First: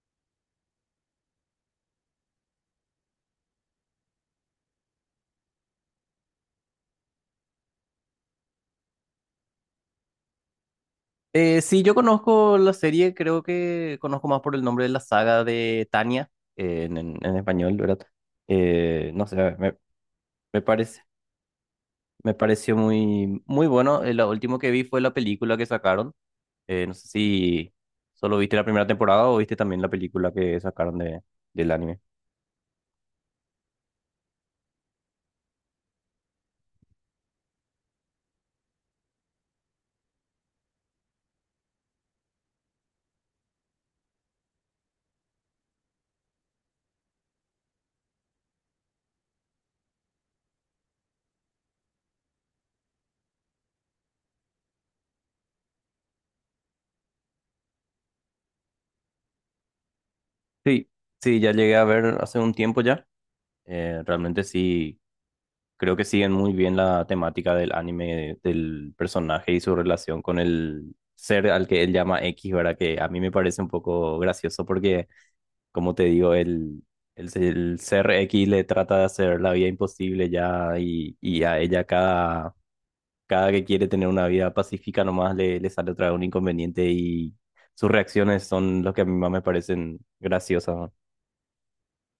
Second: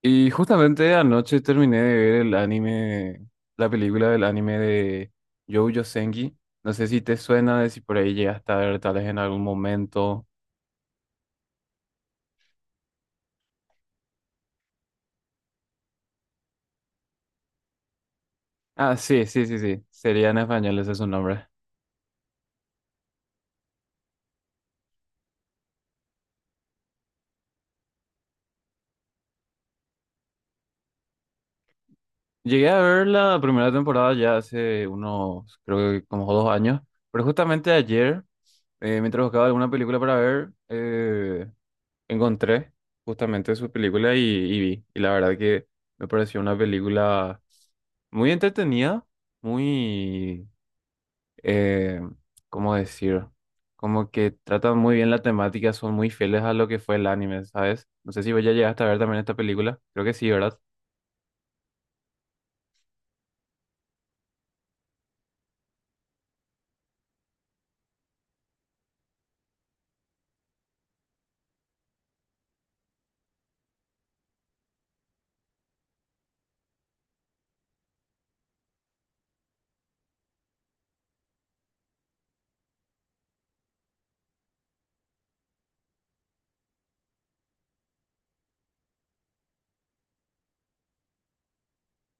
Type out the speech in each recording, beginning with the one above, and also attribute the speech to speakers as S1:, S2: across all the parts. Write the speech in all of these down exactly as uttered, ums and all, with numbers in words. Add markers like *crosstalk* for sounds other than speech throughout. S1: Y justamente anoche terminé de ver el anime, la película del anime de Jojo Senki. No sé si te suena, de si por ahí llegaste a ver tal vez en algún momento.
S2: Eh, sí, yo conozco la serie, creo que conozco más por el nombre de la saga de Tania, eh, en, en- en español, ¿verdad?
S1: Ah,
S2: Eh,
S1: sí,
S2: no sé,
S1: sí, sí,
S2: me,
S1: sí. Sería en
S2: me
S1: español, ese es
S2: parece,
S1: su nombre.
S2: me pareció muy, muy bueno. Eh, lo último que vi fue la película que sacaron. Eh, no sé si solo viste la primera temporada o viste también la película que sacaron de, del anime.
S1: Llegué a ver la primera temporada ya hace unos, creo que como dos años. Pero justamente ayer, eh, mientras buscaba alguna película para ver, eh, encontré justamente su película y, y vi. Y la verdad que me pareció una película muy entretenida, muy, eh, ¿cómo decir? Como que tratan muy bien la temática, son muy fieles a lo que fue el anime, ¿sabes? No sé si vos ya llegaste a ver también esta película. Creo que sí, ¿verdad?
S2: Sí, sí, ya llegué a ver hace un tiempo ya. Eh, realmente sí. Creo que siguen muy bien la temática del anime, del personaje y su relación con el ser al que él llama X, ¿verdad? Que a mí me parece un poco gracioso porque, como te digo, el, el, el ser X le trata de hacer la vida imposible ya y, y a ella cada, cada que quiere tener una vida pacífica nomás le, le sale otra vez un inconveniente y sus reacciones son los que a mí más me parecen graciosas. ¿no?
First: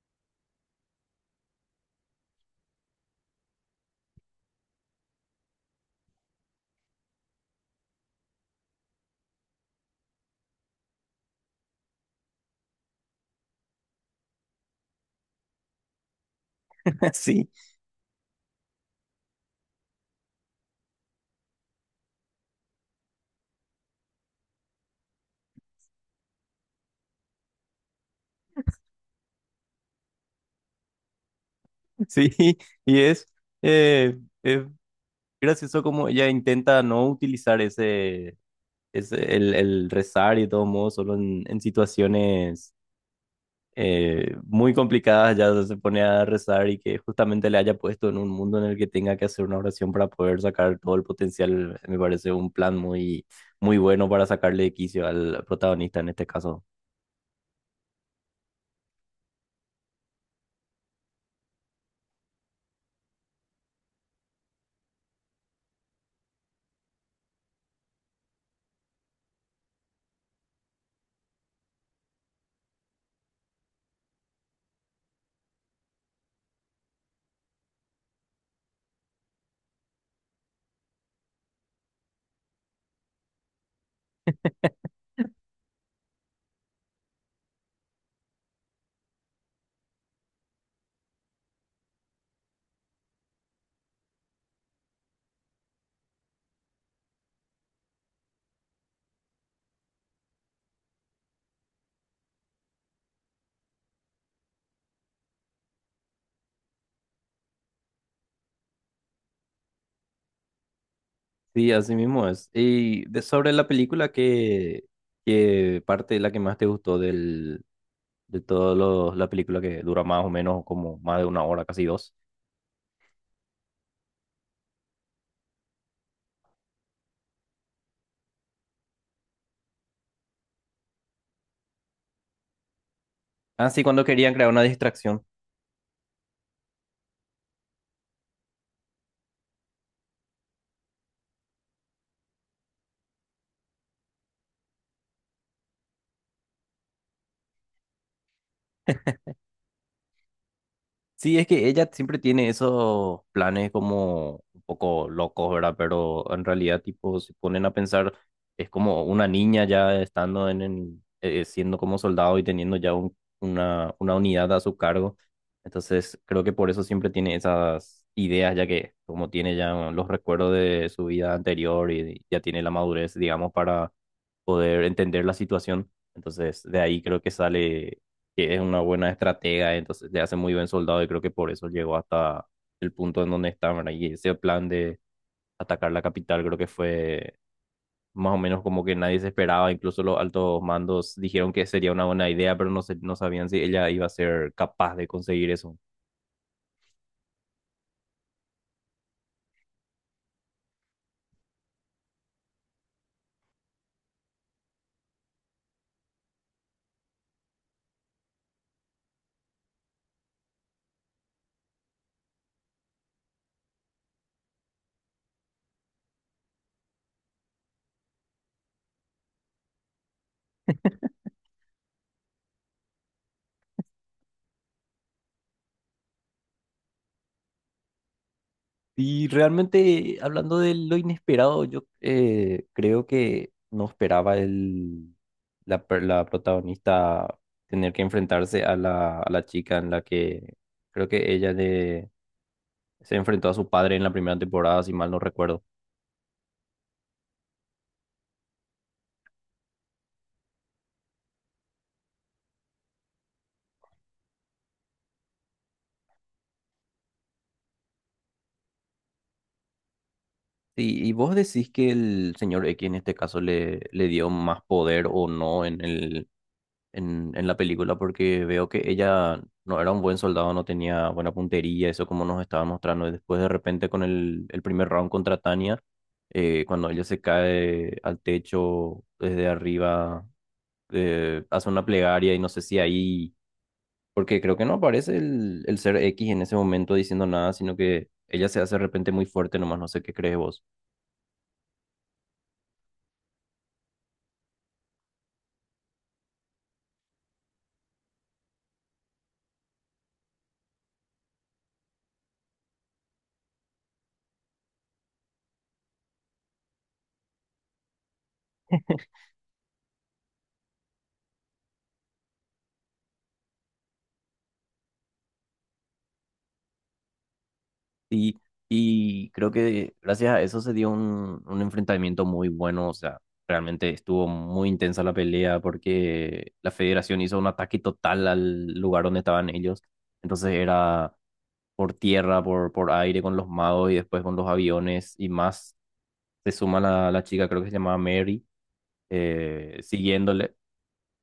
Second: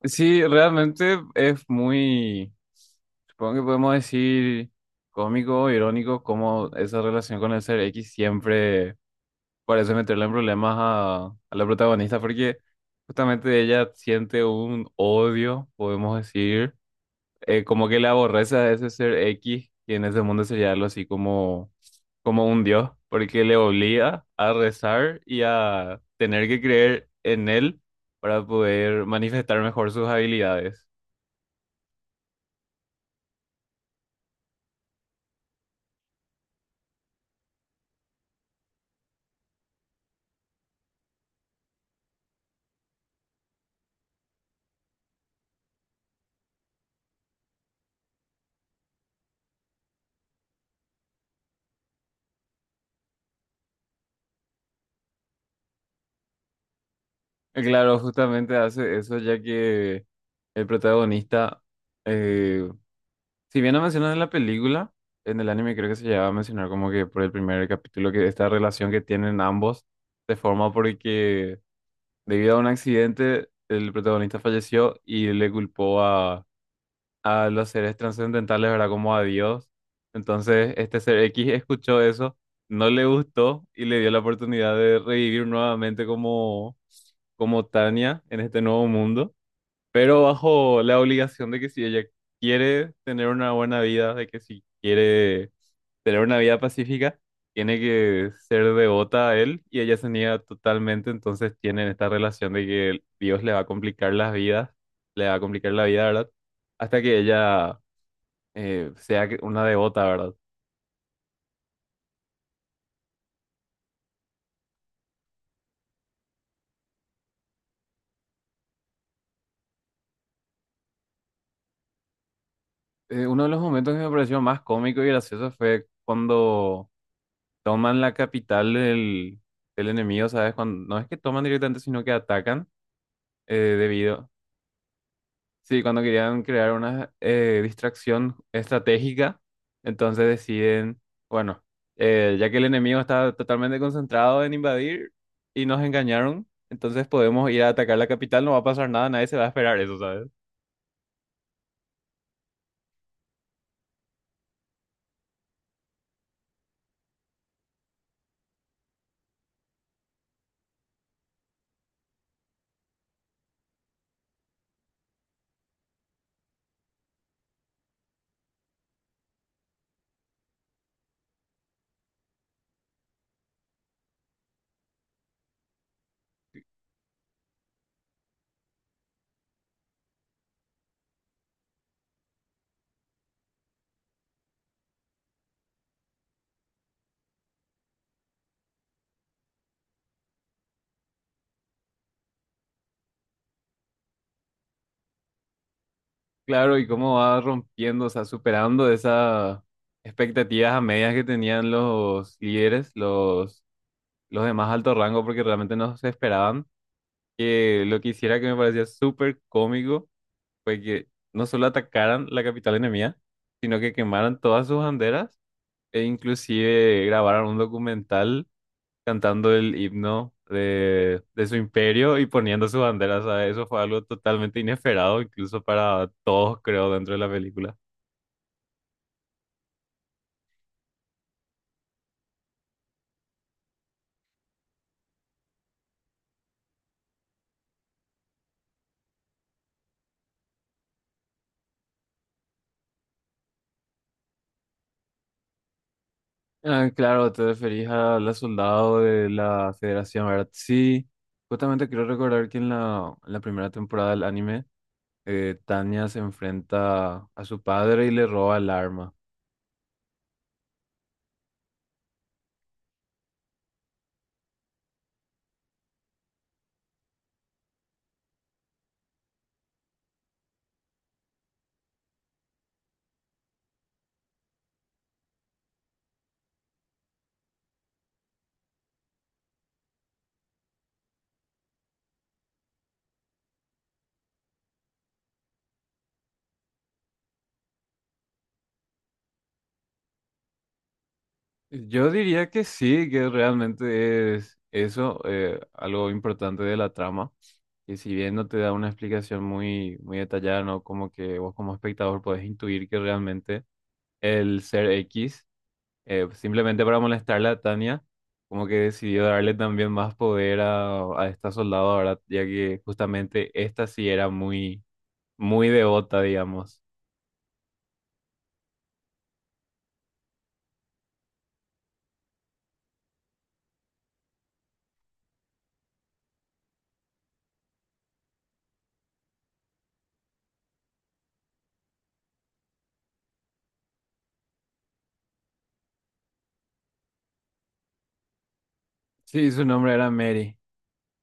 S1: Sí, realmente es muy, supongo que podemos decir cómico, irónico, como esa relación con el ser X siempre por eso meterle en problemas a, a la protagonista, porque justamente ella siente un odio, podemos decir,
S2: *laughs* Sí,
S1: eh, como que le aborrece a ese ser X, que en ese mundo sería algo así como, como un dios, porque le obliga a rezar y a tener que creer en él para poder manifestar mejor sus habilidades.
S2: sí, y es... Eh, es gracioso como ella intenta no utilizar ese, ese el, el rezar y de todos modos, solo en, en situaciones eh, muy complicadas ya se pone a rezar y que justamente le haya puesto en un mundo en el que tenga que hacer una oración para poder sacar todo el potencial, me parece un plan muy, muy bueno para sacarle de quicio al protagonista en este caso.
S1: Y claro, justamente hace eso ya que el protagonista, eh, si bien no mencionan en la película, en el anime creo que se llegaba a mencionar como que por el primer capítulo que esta relación que tienen ambos se forma porque debido a un accidente el protagonista falleció y le culpó a, a los seres trascendentales, ¿verdad? Como a Dios. Entonces este ser X escuchó eso, no le gustó y le dio la oportunidad de revivir nuevamente como, como Tania en este nuevo mundo pero bajo la obligación de que si ella quiere tener una buena vida, de que si quiere tener una vida pacífica, tiene que ser devota a él y ella se niega totalmente, entonces tienen esta relación de que Dios le va a complicar las vidas, le va a complicar la vida, ¿verdad? Hasta que ella eh, sea que- una devota, ¿verdad?
S2: Sí, así mismo es. Y de, sobre la película, ¿qué, qué parte es la que más te gustó del, de toda la película que dura más o menos como más de una hora, casi dos?
S1: Eh, uno de los momentos que me pareció más cómico y gracioso fue cuando toman la capital del, del enemigo, ¿sabes? Cuando, no es que toman directamente, sino que atacan. Eh,
S2: Así cuando
S1: debido.
S2: querían crear una distracción.
S1: Sí, cuando querían crear una eh, distracción estratégica, entonces deciden, bueno, eh, ya que el enemigo está totalmente concentrado en invadir y nos engañaron, entonces podemos ir a atacar la capital, no va a pasar nada, nadie se va a esperar eso, ¿sabes?
S2: Sí, es que ella siempre tiene esos planes como un poco locos, ¿verdad? Pero en realidad, tipo, se ponen a pensar, es como una niña ya estando en, en, eh, siendo como soldado y teniendo ya un- una, una unidad a su cargo. Entonces, creo que por eso siempre tiene esas ideas, ya que como tiene ya los recuerdos de su vida anterior y ya tiene la madurez, digamos, para poder entender la situación. Entonces, de ahí creo que sale que es una buena estratega, entonces le hace muy buen soldado y creo que por eso llegó hasta el punto en donde está, ¿verdad? Y ese plan de atacar la capital creo que fue más o menos como que nadie se esperaba, incluso los altos mandos dijeron que sería una buena idea, pero no, se- no sabían si ella iba a ser capaz de conseguir eso.
S1: Claro, y cómo va rompiendo, o sea, superando esas expectativas a medias que tenían los líderes, los, los de más alto rango, porque realmente no se esperaban. Que lo que hiciera que me parecía súper cómico fue que no solo atacaran la capital enemiga, sino que quemaran todas sus banderas e inclusive grabaron un documental cantando el himno de, de su imperio y poniendo sus banderas, ¿sabes? Eso fue algo totalmente inesperado, incluso para todos, creo, dentro de la película.
S2: Y realmente, hablando de lo inesperado, yo eh, creo que no esperaba el, la, per- la protagonista tener que enfrentarse a la, a la, chica en la que creo que ella le, se enfrentó a su padre en la primera temporada, si mal no recuerdo.
S1: Ah, claro, te referís a la soldado de la Federación, ¿verdad? Sí, justamente quiero recordar que en la, en la primera temporada del anime, eh, Tanya se enfrenta a su padre y le roba el arma.
S2: Y, y vos decís que el señor X en este caso le, le dio más poder o no en el, en, en la película porque veo que ella no era un buen soldado, no tenía buena puntería, eso como nos estaba mostrando. Y después de repente con el, el primer round contra Tania, eh, cuando ella se cae al techo desde arriba, eh, hace una plegaria y no sé si ahí, porque creo que no aparece el, el ser X en ese momento diciendo nada, sino que ella se hace de repente muy fuerte nomás, no sé qué crees vos.
S1: Yo diría que sí, que realmente es eso, eh, algo importante de la trama, que si bien no te da una explicación muy, muy detallada, ¿no? Como que vos como espectador podés intuir que realmente el ser X, eh, simplemente para molestarle a Tania, como que decidió darle también más poder a, a esta soldado ahora, ya que justamente esta sí era muy, muy devota, digamos.
S2: Y, y creo que gracias a eso se dio un, un enfrentamiento muy bueno, o sea, realmente estuvo muy intensa la pelea porque la federación hizo un ataque total al lugar donde estaban ellos, entonces era por tierra, por, por aire con los magos y después con los aviones y más, se suma la, la chica, creo que se llamaba Mary,
S1: Sí, su
S2: eh,
S1: nombre era
S2: siguiéndole
S1: Mary.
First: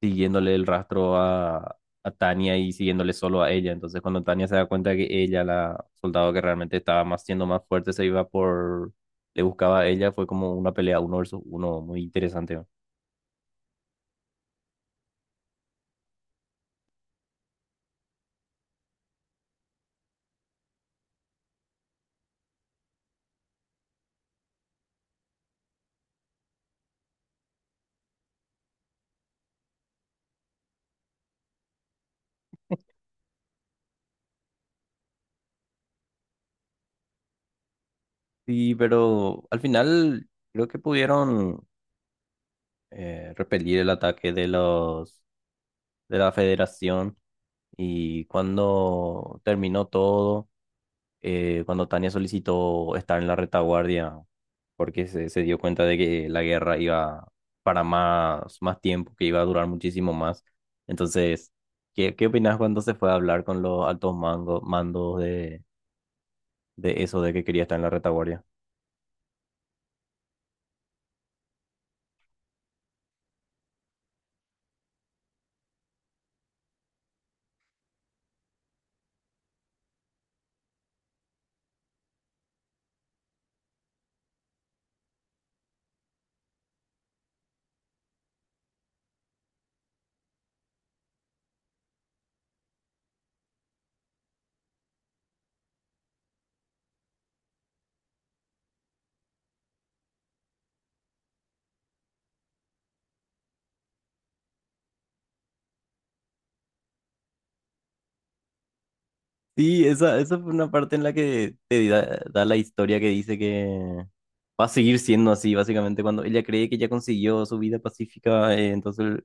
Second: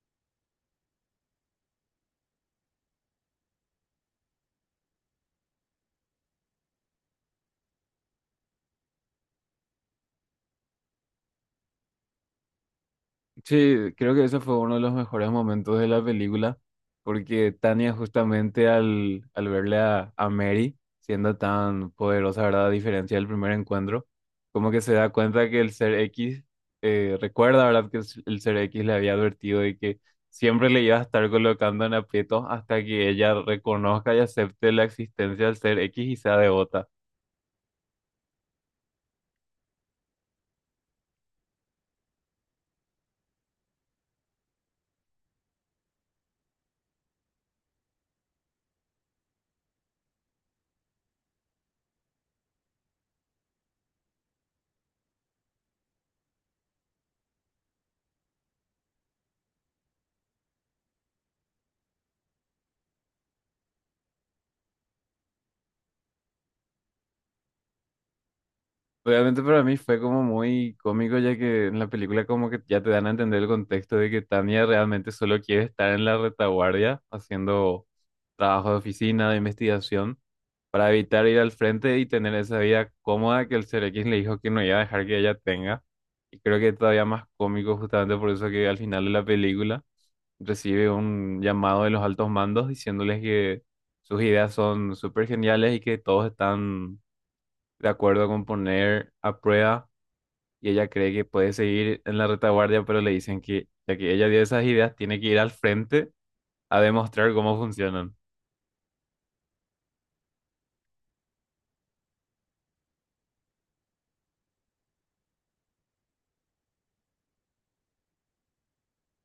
S2: siguiéndole el rastro a, a Tania y siguiéndole solo a ella. Entonces, cuando Tania se da cuenta que ella, la soldado que realmente estaba más siendo más fuerte, se iba por, le buscaba a ella, fue como una pelea uno versus uno, muy interesante. ¿no?
S1: Sí, creo que ese fue uno de los mejores momentos de la película, porque Tania justamente al, al verle a, a Mary siendo tan poderosa, ¿verdad? A diferencia del primer encuentro, como que se da cuenta que el ser X, eh, recuerda, ¿verdad? Que el s- el ser X le había advertido de que siempre le iba a estar colocando en aprietos hasta que ella reconozca y acepte la existencia del ser X y sea devota.
S2: Sí, pero al final creo que pudieron eh, repelir el ataque de los de la Federación y cuando terminó todo. Eh, cuando Tania solicitó estar en la retaguardia porque se, se dio cuenta de que la guerra iba para más, más tiempo, que iba a durar muchísimo más. Entonces, ¿qué, qué opinas cuando se fue a hablar con los altos mangos, mandos de, de eso, de que quería estar en la retaguardia?
S1: Realmente para mí fue como muy cómico ya que en la película como que ya te dan a entender el contexto de que Tania realmente solo quiere estar en la retaguardia haciendo trabajo de oficina, de investigación, para evitar ir al frente y tener esa vida cómoda que el Ser X le dijo que no iba a dejar que ella tenga. Y creo que es todavía más cómico justamente por eso que al final de la película recibe un llamado de los altos mandos diciéndoles que sus ideas son súper geniales y que todos están de acuerdo con poner a prueba y ella cree que puede seguir en la retaguardia, pero le dicen que ya que ella dio esas ideas, tiene que ir al frente a demostrar cómo funcionan.
S2: Sí, esa, esa fue una parte en la que te da, da la historia que dice que va a seguir siendo así, básicamente, cuando ella cree que ya consiguió su vida pacífica, eh, entonces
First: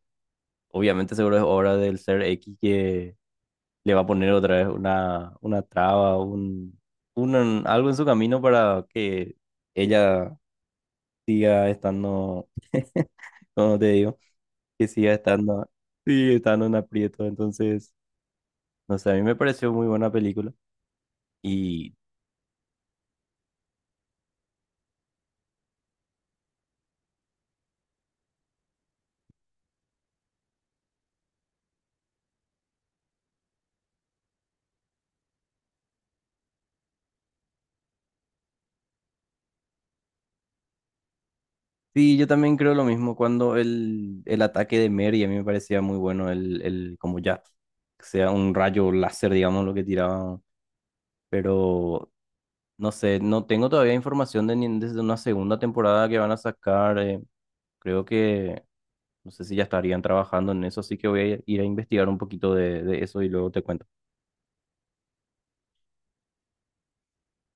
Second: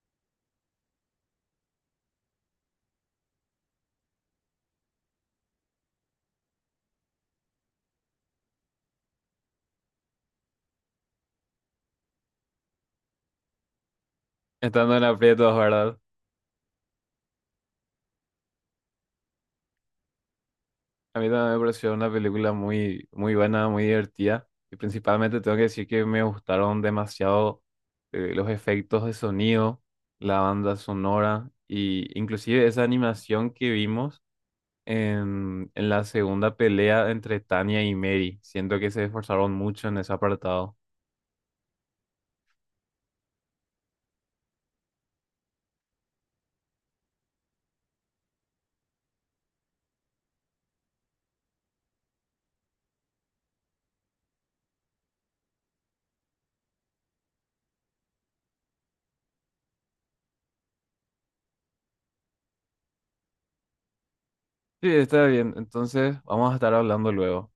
S2: obviamente seguro es obra del ser X que le va a poner otra vez una, una traba, un, un- algo en su camino para que ella siga estando, *laughs* como te digo, que
S1: Estando en
S2: siga
S1: aprietos,
S2: estando,
S1: ¿verdad?
S2: sí, estando en aprieto. Entonces, no sé, a mí me pareció muy buena película.
S1: A mí también me pareció
S2: Y
S1: una película muy, muy buena, muy divertida. Y principalmente tengo que decir que me gustaron demasiado eh, los efectos de sonido, la banda sonora y inclusive esa animación que vimos en, en la segunda pelea entre Tania y Mary. Siento que se esforzaron mucho en ese apartado.
S2: sí, yo también creo lo mismo cuando el, el ataque de Mary, a mí me parecía muy bueno el, el como ya sea un rayo láser, digamos, lo que tiraba. Pero No sé, no tengo todavía información de, ni- desde una segunda temporada que van a sacar. eh, creo que, no sé si ya estarían trabajando en eso, así que voy a ir a investigar un poquito de, de eso y luego te cuento.
S1: Sí, está bien. Entonces, vamos a estar hablando luego.